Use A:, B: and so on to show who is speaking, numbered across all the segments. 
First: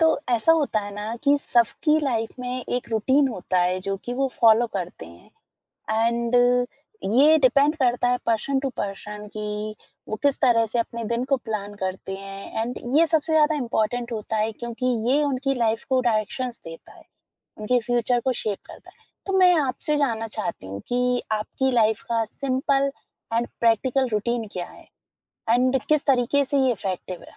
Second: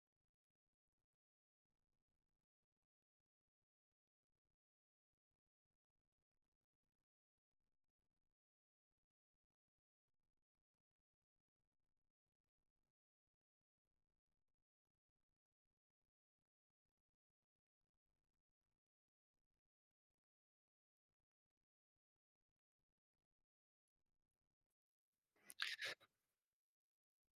A: तो ऐसा होता है ना कि सबकी लाइफ में एक रूटीन होता है जो कि वो फॉलो करते हैं। एंड ये डिपेंड करता है पर्सन टू पर्सन कि वो किस तरह से अपने दिन को प्लान करते हैं। एंड ये सबसे ज्यादा इम्पोर्टेंट होता है क्योंकि ये उनकी लाइफ को डायरेक्शंस देता है, उनके फ्यूचर को शेप करता है। तो मैं आपसे जानना चाहती हूँ कि आपकी लाइफ का सिंपल एंड प्रैक्टिकल रूटीन क्या है एंड किस तरीके से ये इफेक्टिव है?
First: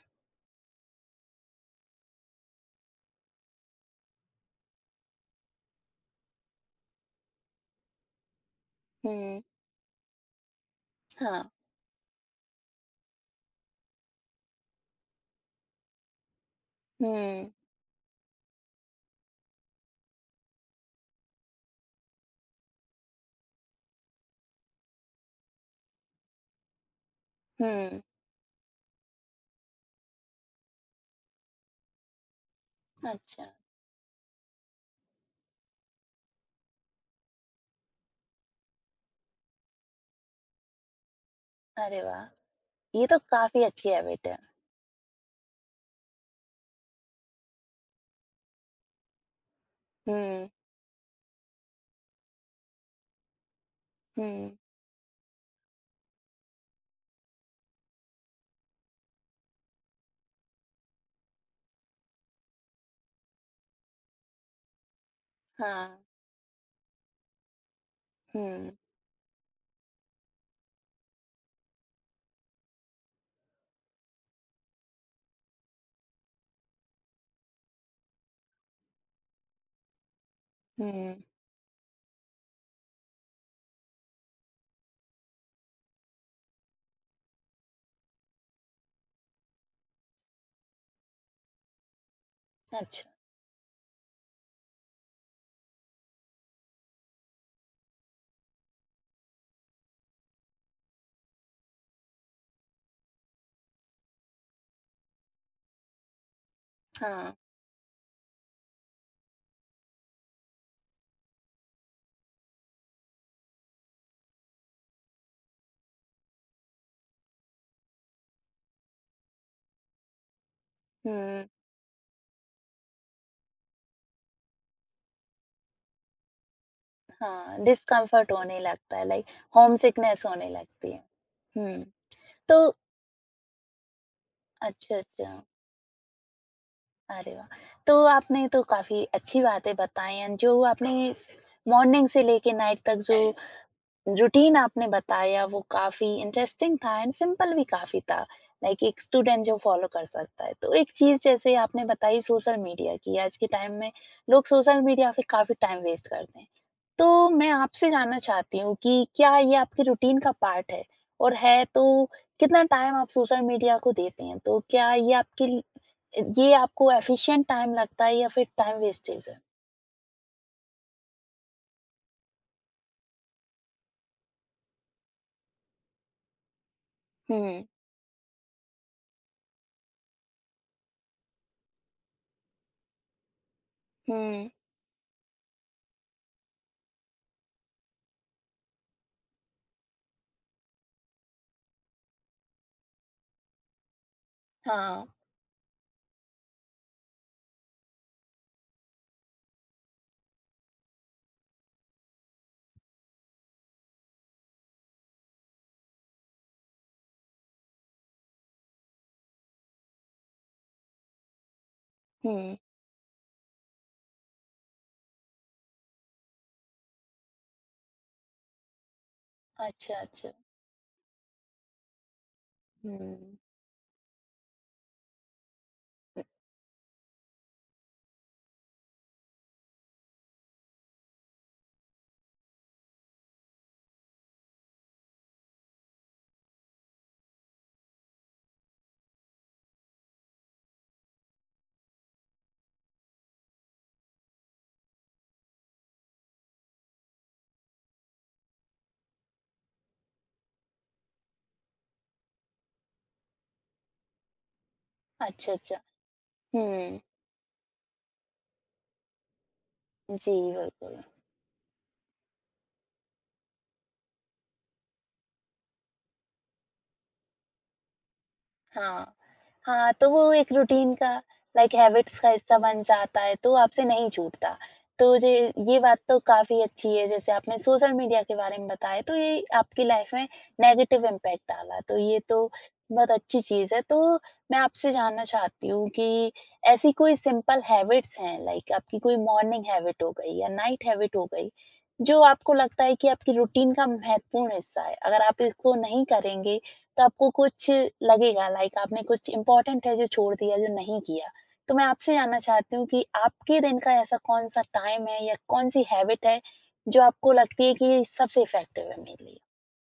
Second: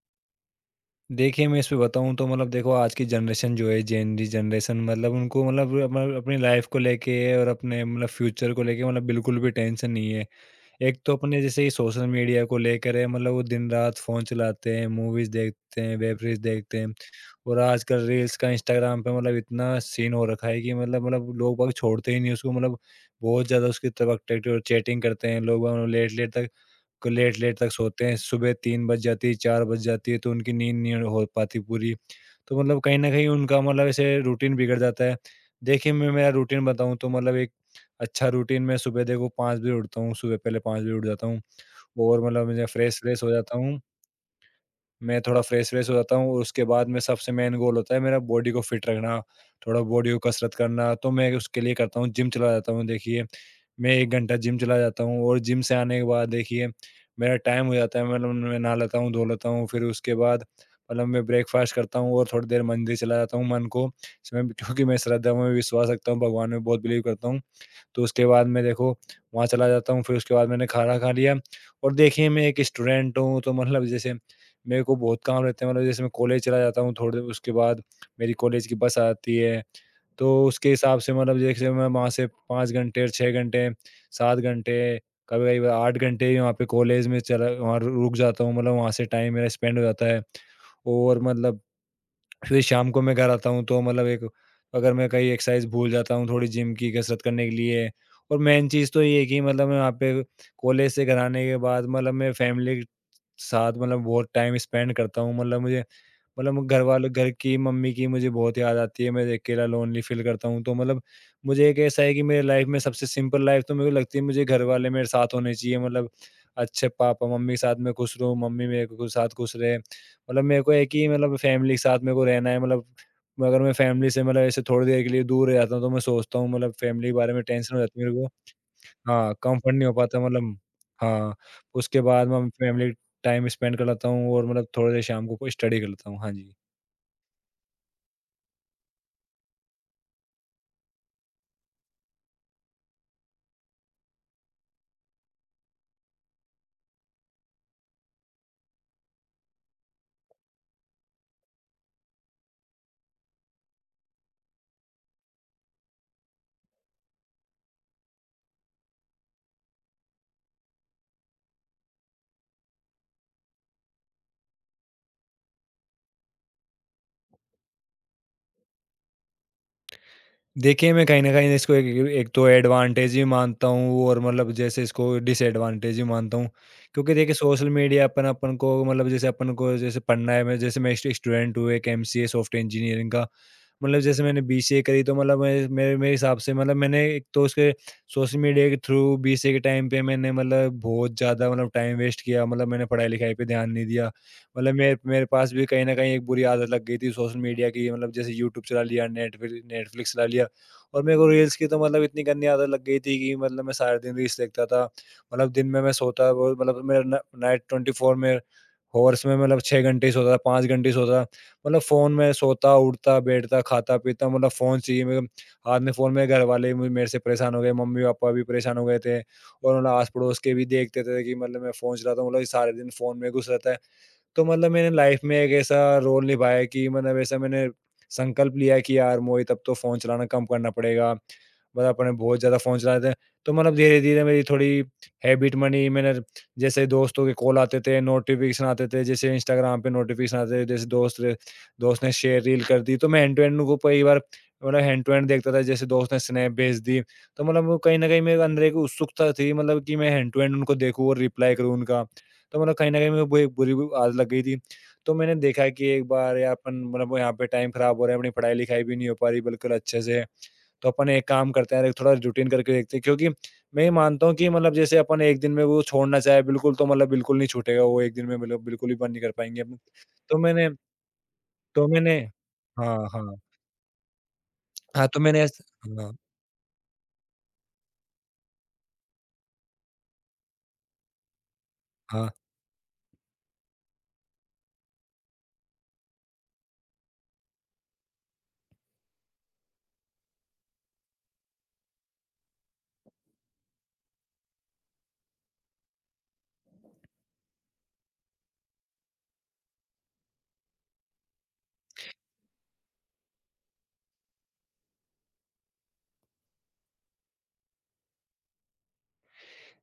B: देखिए, मैं इस पे बताऊँ तो मतलब देखो, आज की जनरेशन जो है, जेन ज़ी जनरेशन, मतलब उनको मतलब अपनी लाइफ़ को लेके और अपने मतलब फ्यूचर को लेके मतलब बिल्कुल
A: हम्म।
B: भी टेंशन नहीं है। एक तो अपने
A: हाँ।
B: जैसे ये सोशल मीडिया को लेकर है, मतलब वो दिन-रात फ़ोन चलाते हैं, मूवीज़ देखते हैं, वेब सीरीज़ देखते हैं।
A: हम्म।
B: और आजकल रील्स का इंस्टाग्राम पे मतलब इतना सीन हो रखा है कि मतलब लोग-बाग छोड़ते ही नहीं उसको। मतलब बहुत ज़्यादा उसकी तरफ अट्रैक्टिव और चैटिंग करते हैं लोग, मतलब लेट-लेट तक,
A: हम्म।
B: सोते हैं, सुबह 3 बज जाती है, 4 बज जाती है, तो उनकी नींद नहीं हो पाती पूरी। तो मतलब कहीं न कहीं
A: अच्छा।
B: उनका मतलब ऐसे रूटीन बिगड़ जाता है। देखिए, मैं मेरा रूटीन बताऊँ तो मतलब एक अच्छा रूटीन, मैं सुबह देखो 5 बजे उठता हूँ, सुबह पहले 5 बजे उठ जाता हूँ,
A: अरे वाह!
B: और मतलब मैं
A: ये तो
B: फ्रेश-व्रेश हो जाता
A: काफ़ी
B: हूँ।
A: अच्छी हैबिट है।
B: मैं थोड़ा फ्रेश-व्रेश हो जाता हूँ, उसके बाद में सबसे मेन गोल होता है मेरा, बॉडी को फिट रखना, थोड़ा बॉडी को
A: हुँ।
B: कसरत करना। तो मैं उसके लिए करता हूँ, जिम चला जाता हूँ देखिए। मैं 1 घंटा
A: हुँ।
B: जिम चला जाता हूँ, और जिम से आने के बाद देखिए, मेरा टाइम हो जाता है, मतलब मैं नहा लेता हूँ, धो लेता हूँ। फिर उसके बाद मतलब मैं ब्रेकफ़ास्ट करता हूँ और थोड़ी देर मंदिर चला जाता हूँ, मन को इसमें, क्योंकि मैं श्रद्धा में
A: हाँ।
B: विश्वास रखता हूँ, भगवान में बहुत बिलीव करता हूँ। तो उसके बाद मैं
A: हुँ।
B: देखो वहाँ चला जाता हूँ, फिर उसके बाद मैंने खाना खा लिया। और देखिए, मैं एक स्टूडेंट हूँ, तो मतलब जैसे मेरे को बहुत काम रहते हैं, मतलब जैसे मैं कॉलेज चला जाता हूँ थोड़ी देर, उसके बाद मेरी कॉलेज की बस आती है। तो उसके हिसाब से
A: हुँ।
B: मतलब जैसे मैं वहाँ से 5 घंटे और 6 घंटे, 7 घंटे, कभी-कभी 8 घंटे भी वहाँ पे कॉलेज में चला, वहाँ रुक जाता हूँ, मतलब वहाँ से टाइम मेरा स्पेंड हो जाता है। और मतलब फिर शाम को
A: अच्छा।
B: मैं घर आता हूँ, तो मतलब एक, अगर मैं कहीं एक्सरसाइज भूल जाता हूँ, थोड़ी जिम की कसरत करने के लिए। और मेन चीज़ तो ये है कि मतलब मैं वहाँ पे कॉलेज से घर आने के बाद मतलब मैं फैमिली के साथ मतलब बहुत टाइम स्पेंड करता हूँ, मतलब मुझे मतलब घर वालों, घर
A: हाँ।
B: की मम्मी की मुझे बहुत याद आती है, मैं अकेला लोनली फ़ील करता हूँ। तो मतलब मुझे एक ऐसा है कि मेरी लाइफ़ में सबसे सिंपल लाइफ़ तो मेरे को लगती है, मुझे घर वाले मेरे साथ होने चाहिए, मतलब अच्छे पापा-मम्मी के साथ मैं खुश रहूँ, मम्मी मेरे को साथ खुश रहे। मतलब मेरे को है कि मतलब
A: हुँ।
B: फैमिली के साथ मेरे को रहना है, मतलब अगर मैं फैमिली से मतलब ऐसे थोड़ी देर के लिए दूर रह जाता हूँ, तो मैं सोचता हूँ, मतलब फैमिली के बारे में
A: हाँ,
B: टेंशन हो जाती है मेरे को।
A: डिस्कम्फ़र्ट होने लगता है, लाइक
B: हाँ, कंफर्ट
A: होम
B: नहीं हो पाता
A: सिकनेस होने
B: मतलब।
A: लगती है।
B: हाँ,
A: हुँ।
B: उसके बाद मैं
A: तो।
B: फैमिली टाइम स्पेंड कर लेता हूँ, और मतलब थोड़ी
A: अच्छा,
B: देर शाम
A: अच्छा।
B: को कोई स्टडी कर लेता हूँ। हाँ जी।
A: अरे वाह! तो आपने तो काफ़ी अच्छी बातें बताई हैं, जो आपने स मॉर्निंग से लेके नाइट तक जो रूटीन आपने बताया वो काफी इंटरेस्टिंग था एंड सिंपल भी काफी था, लाइक एक स्टूडेंट जो फॉलो कर सकता है। तो एक चीज जैसे आपने बताई सोशल मीडिया की, आज के टाइम में लोग सोशल मीडिया पे काफी टाइम वेस्ट करते हैं। तो मैं आपसे जानना चाहती हूँ कि क्या ये आपके रूटीन का पार्ट है, और है तो कितना टाइम आप सोशल मीडिया को देते हैं? तो क्या ये आपके ये आपको एफिशिएंट टाइम लगता है या फिर टाइम वेस्टेज है?
B: देखिए, मैं कहीं न कहीं इसको एक एक तो एडवांटेज ही मानता हूँ, और मतलब जैसे इसको डिसएडवांटेज ही मानता हूँ। क्योंकि देखिए,
A: हम्म।
B: सोशल मीडिया, अपन अपन को मतलब जैसे अपन को जैसे पढ़ना है, मैं जैसे मैं स्टूडेंट हूँ एक एमसीए सॉफ्टवेयर इंजीनियरिंग का। मतलब जैसे मैंने
A: हम्म।
B: बीसीए करी, तो मतलब मेरे मेरे मेरे हिसाब से मतलब मैंने एक तो उसके सोशल मीडिया के थ्रू बीसीए के टाइम पे मैंने मतलब बहुत ज़्यादा मतलब टाइम वेस्ट किया, मतलब मैंने पढ़ाई लिखाई पे ध्यान नहीं दिया। मतलब मेरे
A: हाँ।
B: मेरे पास भी कहीं न कहीं एक बुरी आदत लग गई थी सोशल मीडिया की, मतलब जैसे यूट्यूब चला लिया, नेटफ्लिक्स चला लिया। और मेरे को रील्स की तो मतलब इतनी गंदी आदत लग गई थी कि मतलब मैं सारा दिन रील्स देखता था। मतलब दिन में मैं सोता वो, मतलब मेरा नाइट 24 में हॉर्स में मतलब 6 घंटे ही सोता था, 5 घंटे ही सोता था। मतलब फ़ोन में
A: हम्म।
B: सोता, उठता, बैठता, खाता-पीता, मतलब फ़ोन चाहिए मेरे को। हाथ में फ़ोन में। घरवाले भी मेरे से परेशान हो गए, मम्मी-पापा भी परेशान हो गए थे। और मतलब
A: अच्छा। अच्छा।
B: आस-पड़ोस के भी देखते थे कि मतलब मैं फ़ोन चलाता हूँ, मतलब सारे दिन फ़ोन में
A: हम्म।
B: घुस रहता है। तो मतलब मैंने लाइफ में एक ऐसा रोल निभाया है कि मतलब ऐसा मैंने संकल्प लिया है कि यार मोहित, अब तो फ़ोन चलाना कम करना पड़ेगा। मतलब अपने बहुत ज़्यादा फ़ोन चलाते थे। तो मतलब धीरे-धीरे मेरी थोड़ी हैबिट बनी। मैंने जैसे, दोस्तों के कॉल आते थे, नोटिफ़िकेशन आते थे, जैसे इंस्टाग्राम पे नोटिफ़िकेशन आते थे, जैसे दोस्त ने शेयर रील कर दी, तो मैं एंड टू एंड उनको कई बार मतलब हैंड टू हैंड देखता था, जैसे दोस्त ने स्नैप भेज दी। तो मतलब वो कहीं न कहीं मेरे अंदर एक उत्सुकता थी, मतलब कि मैं हैंड टू हैंड उनको देखूँ और रिप्लाई करूँ उनका। तो मतलब कहीं न कहीं मेरे को एक बुरी आदत लग गई थी। तो मैंने
A: अच्छा,
B: देखा है
A: अच्छा।
B: कि एक बार यार, अपन
A: हुँ,
B: मतलब यहाँ पे टाइम ख़राब हो रहा है, अपनी पढ़ाई-लिखाई भी नहीं हो पा रही बिल्कुल अच्छे से।
A: जी,
B: तो
A: बिल्कुल।
B: अपन एक काम करते हैं यार, एक थोड़ा रूटीन करके देखते हैं, क्योंकि मैं ये मानता हूँ कि मतलब जैसे अपन एक दिन में वो छोड़ना चाहे बिल्कुल तो मतलब बिल्कुल नहीं छूटेगा वो एक दिन में, मतलब बिल्कुल भी बंद
A: हाँ,
B: नहीं कर पाएँगे अपन।
A: हाँ, तो वो
B: तो
A: एक
B: मैंने
A: रूटीन का, लाइक
B: तो मैंने
A: हैबिट्स का हिस्सा बन
B: हाँ,
A: जाता है,
B: हाँ।
A: तो आपसे नहीं छूटता। तो
B: हाँ, तो
A: जे
B: मैंने ऐस
A: ये बात
B: हाँ,
A: तो काफ़ी अच्छी है, जैसे आपने सोशल मीडिया के बारे में बताया, तो ये आपकी लाइफ में नेगेटिव इम्पैक्ट डाला, तो ये
B: हाँ।
A: तो बहुत अच्छी चीज़ है। तो मैं आपसे जानना चाहती हूँ कि ऐसी कोई सिंपल हैबिट्स हैं, लाइक आपकी कोई मॉर्निंग हैबिट हो गई या नाइट हैबिट हो गई, जो आपको लगता है कि आपकी रूटीन का महत्वपूर्ण हिस्सा है? अगर आप इसको नहीं करेंगे, तो आपको कुछ लगेगा, लाइक आपने कुछ इम्पोर्टेंट है जो छोड़ दिया, जो नहीं किया। तो मैं आपसे जानना चाहती हूँ कि आपके दिन का ऐसा कौन-सा टाइम है या कौन-सी हैबिट है, जो आपको लगती है कि सबसे इफ़ेक्टिव है मेरे लिए?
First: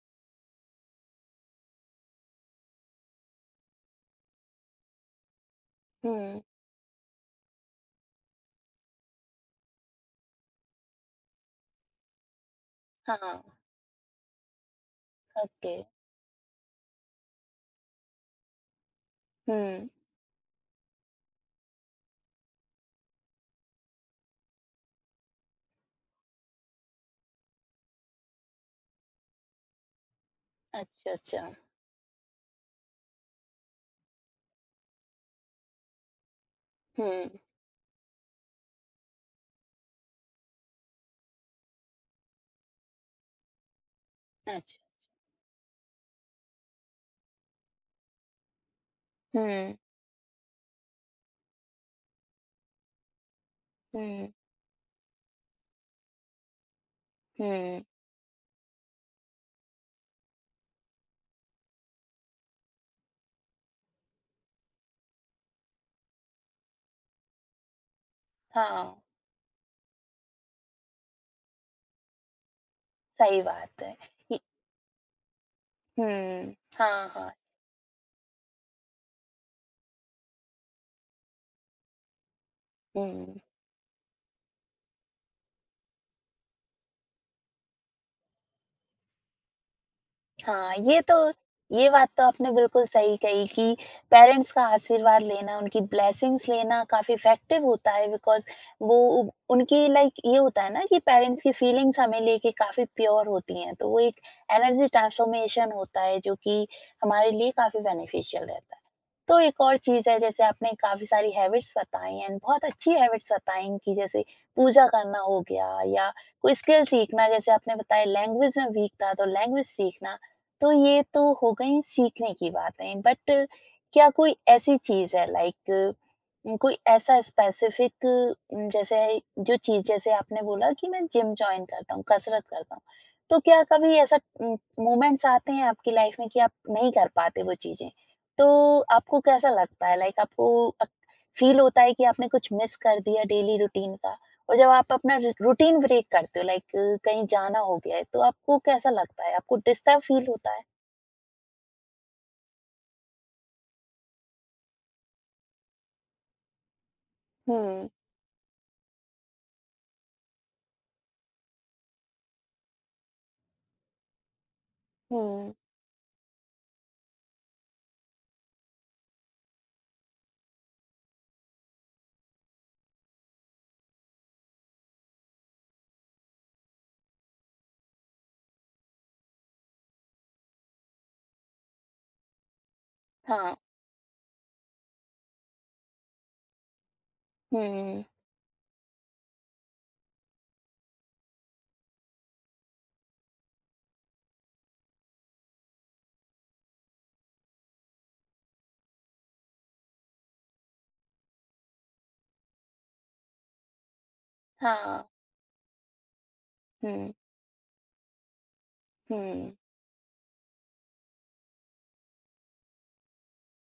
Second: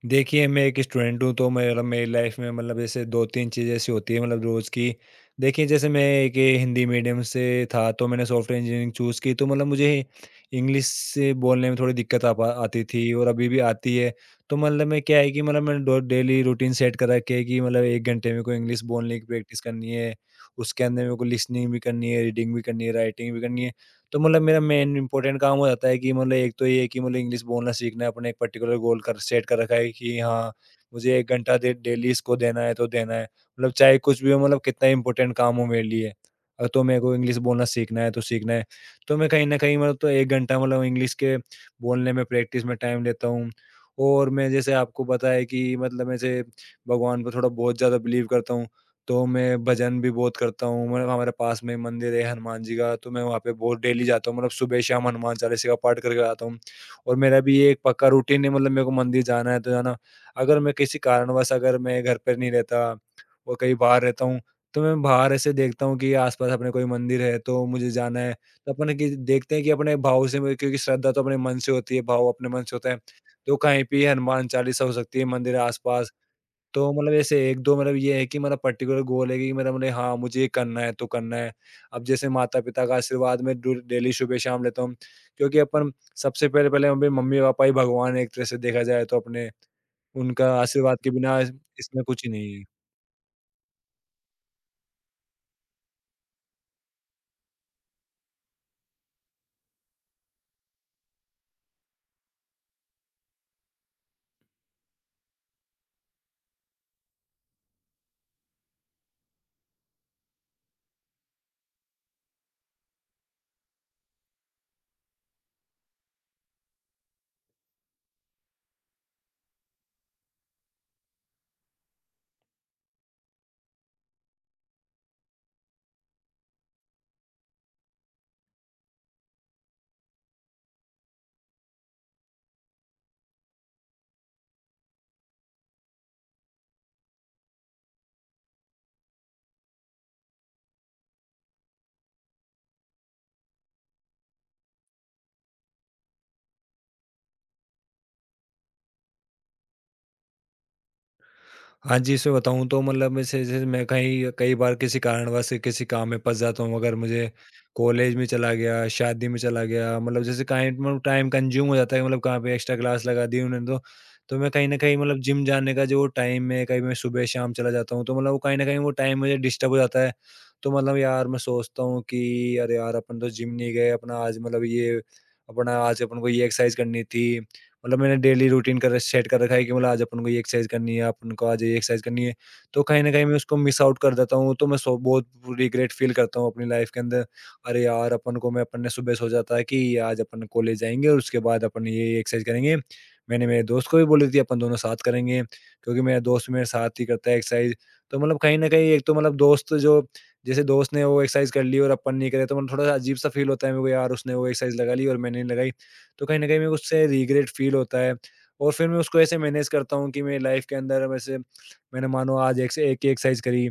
B: देखिए, मैं एक स्टूडेंट हूँ, तो मेरा मेरी लाइफ में मतलब जैसे दो तीन चीज़ें ऐसी होती है, मतलब रोज़ की। देखिए, जैसे मैं एक
A: हुँ।
B: ये हिंदी मीडियम से था, तो मैंने सॉफ्टवेयर इंजीनियरिंग चूज़ की, तो मतलब मुझे इंग्लिश से बोलने में थोड़ी दिक्कत आ पा आती थी, और
A: हाँ।
B: अभी भी आती है। तो मतलब मैं क्या है कि मतलब
A: ओके।
B: मैंने डो डेली रूटीन सेट कर रखी है कि मतलब 1 घंटे मेरे को इंग्लिश बोलने की प्रैक्टिस
A: हुँ।
B: करनी है। उसके अंदर मेरे को लिसनिंग भी करनी है, रीडिंग भी करनी है, राइटिंग भी करनी है। तो मतलब मेरा मेन इम्पोर्टेंट काम हो जाता है कि मतलब एक तो ये है कि मतलब इंग्लिश बोलना सीखना है, अपने एक पर्टिकुलर गोल कर सेट कर रखा है कि हाँ,
A: अच्छा,
B: मुझे 1
A: अच्छा।
B: घंटा दे डेली इसको देना है तो देना है। मतलब चाहे कुछ भी हो, मतलब कितना इम्पोर्टेंट काम हो मेरे लिए। तो मेरे को
A: हुँ।
B: इंग्लिश बोलना सीखना है। तो मैं कहीं न कहीं मतलब तो 1 घंटा मतलब इंग्लिश के बोलने में प्रैक्टिस में टाइम लेता हूँ। और मैं, जैसे
A: अच्छा।
B: आपको पता है कि मतलब ऐसे भगवान पे थोड़ा बहुत ज़्यादा बिलीव करता हूँ। तो मैं
A: हुँ।
B: भजन भी बहुत करता हूँ, मतलब हमारे पास में मंदिर है हनुमान जी का, तो मैं वहाँ पे बहुत डेली
A: हुँ।
B: जाता हूँ, मतलब सुबह-शाम हनुमान चालीसा का पाठ करके आता हूँ। और मेरा भी ये एक
A: हुँ।
B: पक्का रूटीन है, मतलब मेरे को मंदिर जाना है तो जाना। अगर मैं किसी कारणवश अगर मैं घर पे नहीं रहता और कहीं बाहर रहता हूँ, तो मैं बाहर ऐसे देखता हूँ कि आस-पास अपने कोई मंदिर है, तो मुझे जाना है। तो अपन
A: हाँ,
B: कि देखते हैं कि अपने भाव से म क्योंकि श्रद्धा तो अपने मन से होती है, भाव अपने मन से होता है।
A: सही
B: तो
A: बात
B: कहीं
A: है।
B: पे
A: इ।
B: हनुमान चालीसा हो सकती है, मंदिर आस-पास।
A: हुँ।
B: तो
A: हाँ,
B: मतलब
A: हाँ।
B: ऐसे 1-2, मतलब ये है कि मेरा पर्टिकुलर गोल है कि मेरा मतलब हाँ, मुझे ये करना है तो करना है। अब जैसे माता-पिता का
A: हुँ।
B: आशीर्वाद मैं डू डेली सुबह-शाम लेता हूँ, क्योंकि अपन सबसे पहले-पहले अपने मम्मी-पापा ही भगवान हैं, एक तरह से देखा जाए तो अपने, उनका
A: हाँ,
B: आशीर्वाद
A: ये
B: के
A: तो,
B: बिना
A: ये
B: इसमें
A: बात तो
B: कुछ ही
A: आपने
B: नहीं है।
A: बिल्कुल सही कही कि पेरेंट्स का आशीर्वाद लेना, उनकी ब्लेसिंग्स लेना काफ़ी इफ़ेक्टिव होता है, बिकॉज़ वो उ- उनकी, लाइक ये होता है ना कि पेरेंट्स की फीलिंग्स हमें लेके काफ़ी प्योर होती हैं, तो वो एक एनर्जी ट्रांसफ़ॉर्मेशन होता है जो कि हमारे लिए काफ़ी बेनिफिशियल रहता है। तो एक और चीज़ है, जैसे आपने काफ़ी सारी हैबिट्स बताई हैं, बहुत अच्छी हैबिट्स बताई हैं कि जैसे पूजा करना हो गया या कोई स्किल सीखना, जैसे आपने बताया लैंग्वेज में वीक था तो लैंग्वेज सीखना। तो ये तो हो गई सीखने की बातें, बट क्या कोई ऐसी चीज़ है, लाइक कोई ऐसा स्पेसिफिक जैसे जो चीज़, जैसे आपने बोला कि मैं जिम जॉइन करता हूँ, कसरत करता हूँ। तो क्या कभी ऐसा मोमेंट्स आते हैं आपकी लाइफ़ में कि आप नहीं कर पाते वो चीज़ें? तो आपको कैसा लगता है, लाइक आपको अ, फ़ील होता है कि आपने कुछ मिस कर दिया डेली रूटीन का? और जब आप अपना रू रूटीन ब्रेक करते हो, लाइक कहीं जाना हो गया है, तो आपको कैसा लगता है? आपको डिस्टर्ब फ़ील होता है?
B: हाँ जी, इसमें बताऊँ तो मतलब जैसे जैसे मैं कहीं कई बार किसी कारणवश से किसी काम में फँस जाता हूँ, अगर मुझे
A: हुँ।
B: कॉलेज में चला गया, शादी में चला गया, मतलब जैसे काइम मतलब टाइम कंज़्यूम हो जाता है, मतलब कहाँ पे एक्स्ट्रा क्लास लगा दी उन्होंने तो। तो मैं कहीं न कहीं मतलब जिम
A: हुँ।
B: जाने का जो टाइम है, कहीं मैं सुबह-शाम चला जाता हूँ, तो मतलब वो कहीं न कहीं वो टाइम मुझे डिस्टर्ब हो जाता है। तो मतलब यार, मैं सोचता हूँ कि अरे यार! अपन तो जिम नहीं गए, अपना आज अपन को ये एक्सरसाइज़ करनी थी। मतलब मैंने डेली रूटीन कर सेट कर रखा है कि मतलब आज अपन को ये एक्सरसाइज करनी है, अपन को आज ये एक्सरसाइज करनी है। तो कहीं न कहीं मैं
A: हाँ।
B: उसको मिस आउट कर देता हूँ, तो मैं सो बहुत रिग्रेट फ़ील करता हूँ अपनी लाइफ़ के अंदर। अरे
A: हुँ।
B: यार! अपन को मैं अपन ने सुबह सोचा था कि आज अपन कॉलेज जाएँगे और उसके बाद अपन ये एक्सरसाइज करेंगे। मैंने मेरे दोस्त को भी बोली थी अपन दोनों साथ करेंगे, क्योंकि मेरा दोस्त मेरे साथ ही करता है एक्सरसाइज। तो कहीं न कहीं एक तो मतलब दोस्त जो जैसे दोस्त ने वो एक्सरसाइज कर ली और अपन नहीं करे तो थोड़ा-सा अजीब-सा फ़ील होता है मेरे को यार। उसने वो एक्सरसाइज लगा
A: हाँ।
B: ली और मैंने नहीं लगाई। तो कहीं न कहीं मेरे को उससे
A: हुँ।
B: रिग्रेट फ़ील होता है और फिर मैं उसको ऐसे
A: हुँ।
B: मैनेज करता हूँ कि मेरी लाइफ़ के अंदर वैसे मैंने मानो आज एक से एक ही एक्सरसाइज़ करी।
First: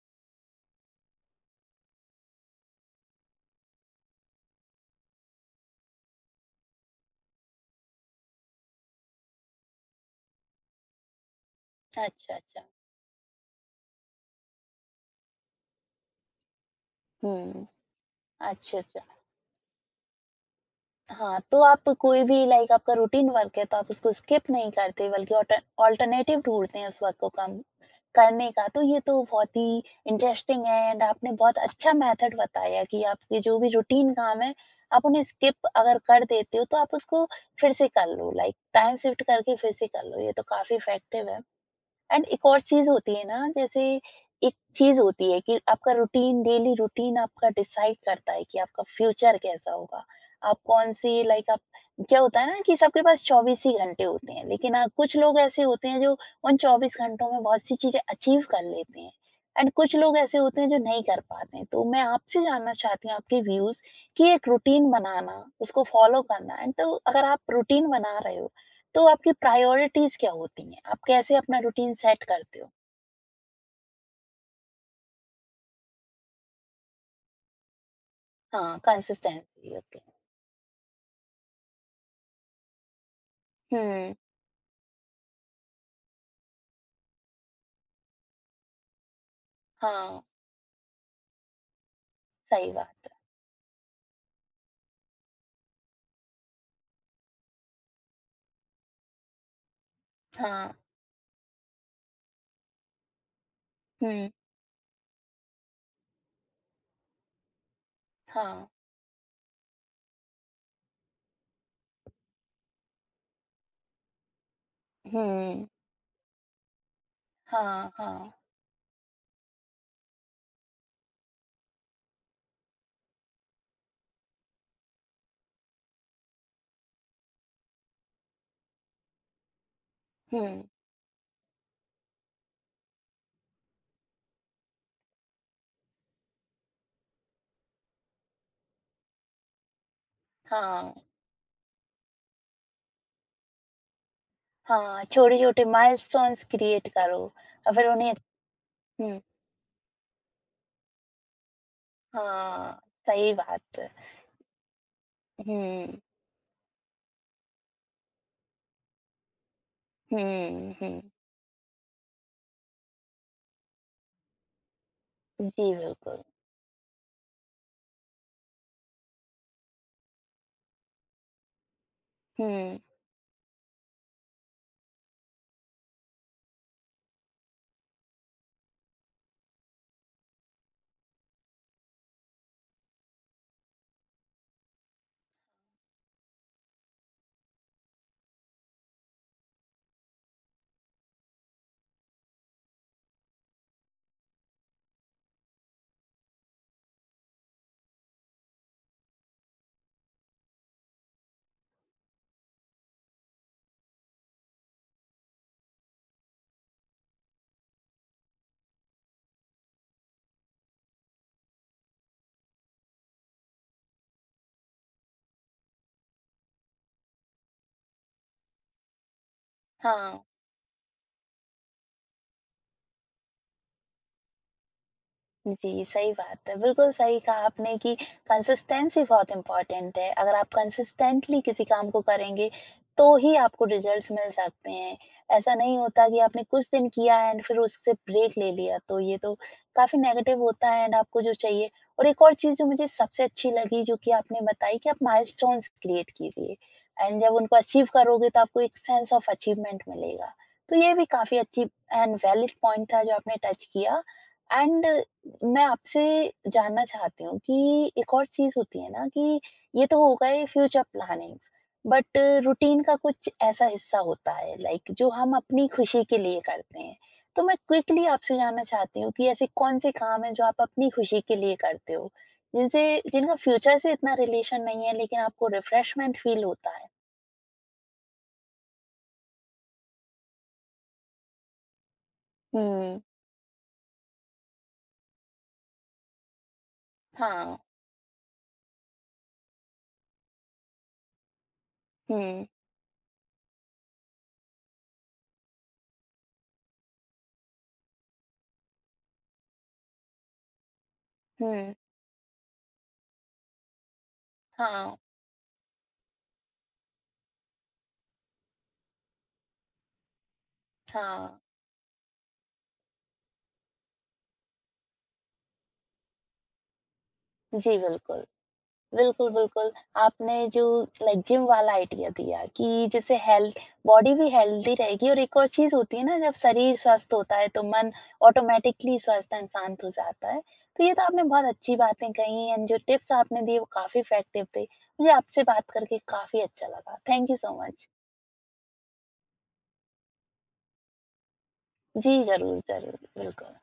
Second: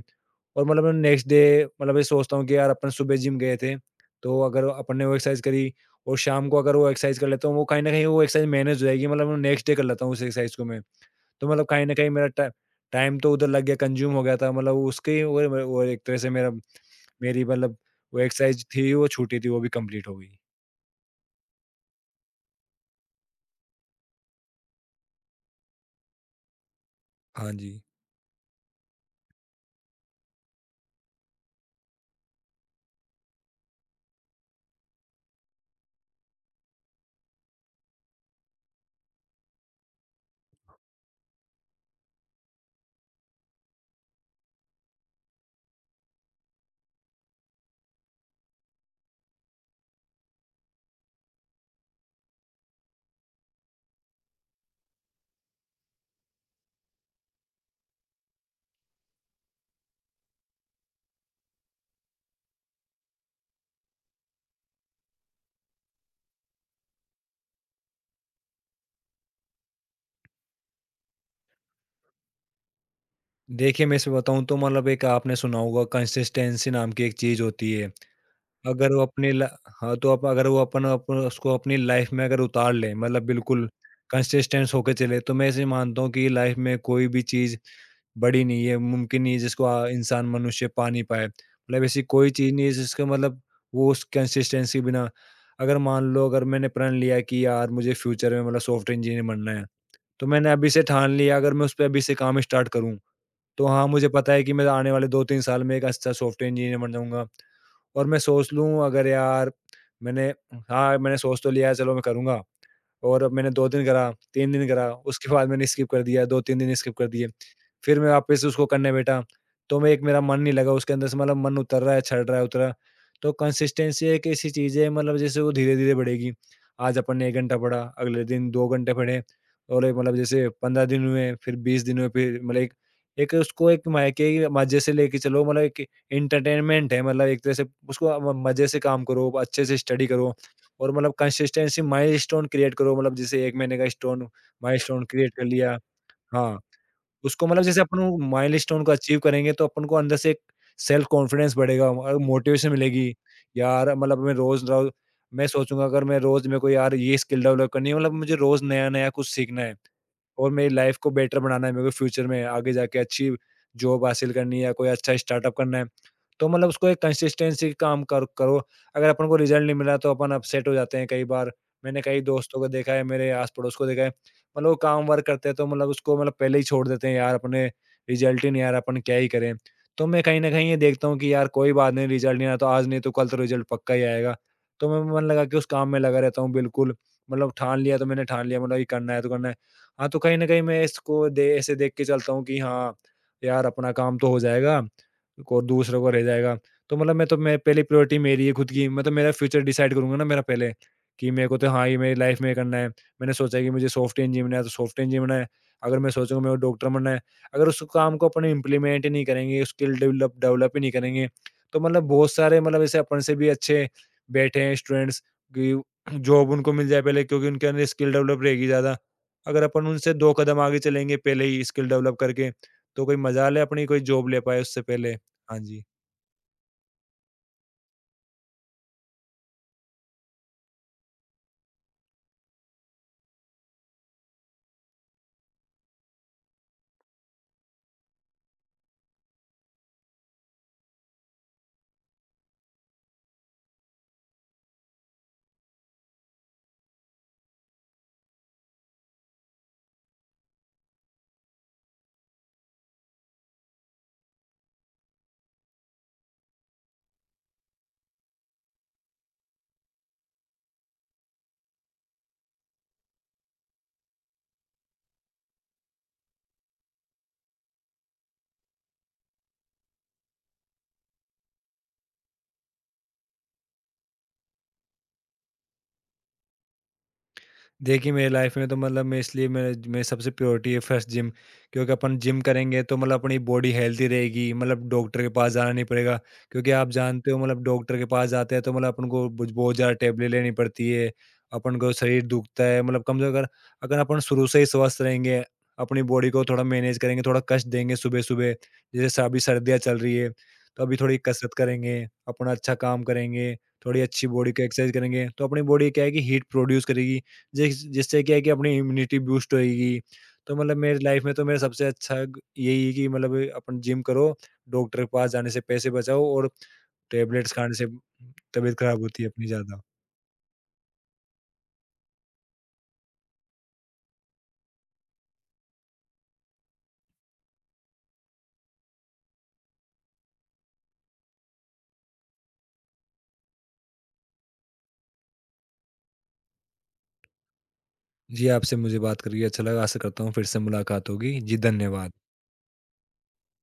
B: और मैं नेक्स्ट डे ये सोचता हूँ कि यार अपन सुबह जिम गए थे, तो अगर अपन ने वो एक्सरसाइज़ करी और शाम को अगर वो एक्सरसाइज़ कर लेता हूँ, वो कहीं न कहीं वो एक्सरसाइज़ मैनेज हो जाएगी। मैं नेक्स्ट डे कर लेता हूँ उस एक्सरसाइज़ को मैं। तो कहीं न कहीं मेरा
A: अच्छा,
B: टा
A: अच्छा।
B: टाइम तो उधर लग गया, कंज़्यूम हो गया था। मतलब उसके वो एक तरह से मेरा मेरी
A: हुँ।
B: मतलब वो एक्सरसाइज़
A: अच्छा,
B: थी,
A: अच्छा।
B: वो छूटी थी, वो भी कंप्लीट हो गई।
A: हाँ, तो आप कोई भी, लाइक आपका रूटीन वर्क है तो आप उसको स्किप नहीं करते बल्कि ऑल्टरनेटिव ढूँढते हैं उस वर्क को
B: हाँ
A: कम
B: जी।
A: करने का, तो ये तो बहुत ही इंटरेस्टिंग है एंड आपने बहुत अच्छा मेथड बताया कि आपके जो भी रूटीन काम है, आप उन्हें स्किप अगर कर देते हो तो आप उसको फिर से कर लो, लाइक टाइम शिफ्ट करके फिर से कर लो, ये तो काफ़ी इफेक्टिव है। एंड एक और चीज़ होती है ना, जैसे एक चीज़ होती है कि आपका रूटीन, डेली रूटीन आपका डिसाइड करता है कि आपका फ्यूचर कैसा होगा। आप कौन-सी, लाइक आप, क्या होता है ना कि सबके पास 24 ही घंटे होते हैं, लेकिन कुछ लोग ऐसे होते हैं जो उन 24 घंटों में बहुत सी चीज़ें अचीव कर लेते हैं एंड कुछ लोग ऐसे होते हैं जो नहीं कर पाते हैं। तो मैं आपसे जानना चाहती हूँ आपके व्यूज़ कि एक रूटीन बनाना, उसको फ़ॉलो करना एंड तो अगर आप रूटीन बना रहे हो, तो आपकी प्रायोरिटीज़ क्या होती हैं? आप कैसे अपना रूटीन सेट करते हो?
B: देखिए, मैं इसे बताऊँ तो एक आपने सुना होगा कंसिस्टेंसी नाम की एक चीज़ होती है।
A: हाँ,
B: अगर वो अपनी ल
A: कंसिस्टेंसी,
B: हाँ,
A: ओके।
B: तो आप अगर वो अपन अप उसको अपनी लाइफ़ में अगर उतार लें, बिल्कुल
A: हुँ,
B: कंसिस्टेंस होके चले, तो मैं ऐसे मानता हूँ कि लाइफ़ में कोई भी चीज़ बड़ी नहीं है, मुमकिन नहीं है जिसको
A: हाँ,
B: इंसान मनुष्य पा नहीं पाए। ऐसी कोई चीज़ नहीं
A: सही
B: है जिसका
A: बात
B: मतलब वो उस कंसिस्टेंसी बिना। अगर मान लो, अगर मैंने प्रण लिया कि यार मुझे फ्यूचर में सॉफ्टवेयर इंजीनियर बनना है, तो
A: है।
B: मैंने अभी
A: हाँ।
B: से ठान लिया, अगर मैं उस पे अभी से काम स्टार्ट करूँ, तो हाँ, मुझे
A: हुँ।
B: पता है कि मैं आने वाले 2-3 साल में एक अच्छा सॉफ्टवेयर इंजीनियर बन जाऊँगा। और मैं सोच
A: हाँ।
B: लूँ अगर यार मैंने हाँ, मैंने सोच तो लिया है, चलो मैं करूँगा। और अब मैंने 2 दिन करा, 3 दिन करा, उसके बाद मैंने
A: हुँ।
B: स्किप कर दिया, 2-3 दिन स्किप कर दिए।
A: हाँ।
B: फिर मैं
A: हाँ।
B: वापस उसको करने बैठा, तो मैं एक मेरा मन नहीं लगा उसके अंदर से। मन उतर रहा है, छड़ रहा है, उतर रहा है। तो कंसिस्टेंसी एक ऐसी चीज़ है जैसे वो धीरे-धीरे बढ़ेगी। आज अपन ने 1 घंटा पढ़ा, अगले दिन 2 घंटे पढ़े और एक मतलब जैसे
A: हुँ।
B: 15 दिन हुए, फिर 20 दिन हुए, फिर मतलब एक एक उसको एक मायके मज़े से लेके चलो। एक एंटरटेनमेंट है एक तरह से उसको म मज़े से काम करो, अच्छे से स्टडी करो। और
A: हाँ,
B: कंसिस्टेंसी माइलस्टोन क्रिएट करो, जैसे 1 महीने का स्टोन
A: हाँ,
B: माइलस्टोन क्रिएट कर
A: छोटे-छोटे
B: लिया।
A: माइलस्टोन्स
B: हाँ,
A: क्रिएट करो,
B: उसको
A: और
B: जैसे
A: फिर
B: अपन
A: उन्हें।
B: वो माइलस्टोन को
A: हुँ,
B: अचीव करेंगे तो अपन को अंदर से एक सेल्फ कॉन्फिडेंस बढ़ेगा और मोटिवेशन
A: हाँ,
B: मिलेगी।
A: सही बात है।
B: यार, मैं रोज़ रोज़ मैं सोचूँगा
A: हुँ।
B: अगर मैं रोज़, मेरे को यार ये स्किल डेवलप करनी है, मुझे रोज़ नया-नया कुछ सीखना है। और
A: हुँ।
B: मेरी लाइफ
A: हुँ,
B: को बेटर बनाना है, मेरे को फ्यूचर में आगे जाके अच्छी जॉब हासिल करनी है या कोई अच्छा स्टार्टअप
A: जी,
B: करना है।
A: बिल्कुल।
B: तो उसको एक कंसिस्टेंसी काम कर करो। अगर अपन को रिज़ल्ट नहीं मिला तो अपन अपसेट हो जाते हैं कई बार। मैंने कई दोस्तों को
A: हुँ।
B: देखा है, मेरे आस-पड़ोस को देखा है, वो काम-वर्क करते हैं तो मतलब उसको मतलब पहले ही छोड़ देते हैं, यार अपने रिज़ल्ट ही नहीं आ रहा, अपन क्या ही करें? तो मैं कहीं न कहीं ये देखता हूँ कि यार कोई बात नहीं, रिज़ल्ट नहीं आया तो आज नहीं तो कल तो रिज़ल्ट पक्का ही आएगा। तो मैं मन लगा के उस काम में लगा रहता हूँ बिल्कुल, ठान लिया तो मैंने ठान लिया, ये करना है तो करना है। हाँ, तो कहीं न कहीं मैं इसको दे ऐसे देख के चलता हूँ कि हाँ, यार अपना काम तो हो जाएगा और दूसरों का रह जाएगा। तो मैं पहली प्रायोरिटी मेरी है खुद की, मेरा फ्यूचर डिसाइड करूँगा ना मेरा पहले, कि मेरे को तो हाँ, ये मेरी लाइफ़ में ये करना है। मैंने सोचा है कि मुझे सॉफ्टवेयर इंजीनियर बनना है, तो सॉफ्टवेयर इंजीनियर बनना है। अगर मैं सोचूँगा मेरे को डॉक्टर बनना है, अगर उस काम को अपने इम्प्लीमेंट ही नहीं करेंगे, स्किल डेवलप डेवलप ही नहीं करेंगे, तो बहुत सारे ऐसे अपन से भी अच्छे बैठे हैं स्टूडेंट्स कि जॉब उनको मिल जाए पहले, क्योंकि उनके अंदर स्किल डेवलप रहेगी ज़्यादा। अगर अपन उनसे
A: हाँ।
B: 2 कदम आगे चलेंगे पहले ही स्किल डेवलप करके, तो कोई मजाल है अपनी कोई जॉब ले पाए उससे पहले? हाँ
A: जी,
B: जी।
A: सही बात है। बिल्कुल सही कहा आपने कि कंसिस्टेंसी बहुत इम्पोर्टेंट है। अगर आप कंसिस्टेंटली किसी काम को करेंगे, तो ही आपको रिजल्ट्स मिल सकते हैं। ऐसा नहीं होता कि आपने कुछ दिन किया एंड फिर उससे ब्रेक ले लिया, तो ये तो काफ़ी नेगेटिव होता है एंड आपको जो चाहिए। और एक और चीज़ जो मुझे सबसे अच्छी लगी जो कि आपने बताई कि आप माइलस्टोन्स क्रिएट कीजिए एंड जब उनको अचीव करोगे तो आपको एक सेंस ऑफ अचीवमेंट मिलेगा। तो ये भी काफ़ी अच्छी एंड वैलिड पॉइंट था जो आपने टच किया। एंड मैं आपसे जानना चाहती हूँ कि एक और चीज़ होती है ना कि ये तो हो गए फ्यूचर प्लानिंग्स, बट रूटीन का कुछ ऐसा हिस्सा होता है, लाइक जो हम अपनी खुशी के लिए करते हैं, तो मैं क्विकली आपसे जानना चाहती हूँ कि ऐसे कौन से काम हैं जो आप अपनी खुशी के लिए करते हो, जिनसे, जिनका फ्यूचर से इतना रिलेशन नहीं है लेकिन आपको रिफ्रेशमेंट फील होता है।
B: देखिए, मेरी लाइफ में तो मतलब मैं इसलिए मेरे मेरी सबसे प्रायोरिटी है फर्स्ट जिम, क्योंकि अपन जिम करेंगे तो
A: हम्म।
B: अपनी बॉडी हेल्थी रहेगी, डॉक्टर के पास जाना नहीं पड़ेगा। क्योंकि आप जानते हो,
A: हाँ।
B: डॉक्टर के पास जाते हैं तो अपन को बहुत बहुत ज़्यादा टेबलेट लेनी पड़ती है, अपन को शरीर
A: हम्म।
B: दुखता है। कम से कम अगर, अगर अपन शुरू से ही स्वस्थ रहेंगे, अपनी बॉडी को थोड़ा मैनेज करेंगे, थोड़ा कष्ट देंगे सुबह सुबह, जैसे अभी सर्दियाँ चल रही है तो अभी थोड़ी कसरत
A: हम्म।
B: करेंगे, अपना अच्छा काम करेंगे, थोड़ी अच्छी बॉडी का एक्सरसाइज
A: हाँ।
B: करेंगे, तो अपनी बॉडी क्या है कि हीट प्रोड्यूस करेगी, जिससे क्या है कि अपनी इम्यूनिटी बूस्ट होएगी। तो मेरी लाइफ में
A: हाँ।
B: तो मेरा सबसे अच्छा ग यही है कि अपन जिम करो, डॉक्टर के पास जाने से पैसे बचाओ और टैबलेट्स
A: जी,
B: खाने से
A: बिल्कुल।
B: तबीयत खराब होती है
A: बिल्कुल,
B: अपनी
A: बिल्कुल।
B: ज़्यादा।
A: आपने जो, लाइक जिम वाला आइडिया दिया कि जैसे हेल्थ, बॉडी भी हेल्दी रहेगी और एक और चीज़ होती है ना, जब शरीर स्वस्थ होता है तो मन ऑटोमेटिकली स्वस्थ एंड शांत हो जाता है। तो ये तो आपने बहुत अच्छी बातें कही एंड जो टिप्स आपने दिए वो काफ़ी इफेक्टिव थे। मुझे आपसे बात करके काफ़ी अच्छा लगा। Thank you so much.
B: जी, आपसे मुझे बात करके अच्छा लगा। आशा करता हूँ फिर से मुलाकात होगी। जी,
A: जी,
B: धन्यवाद।
A: ज़रूर, ज़रूर। बिल्कुल।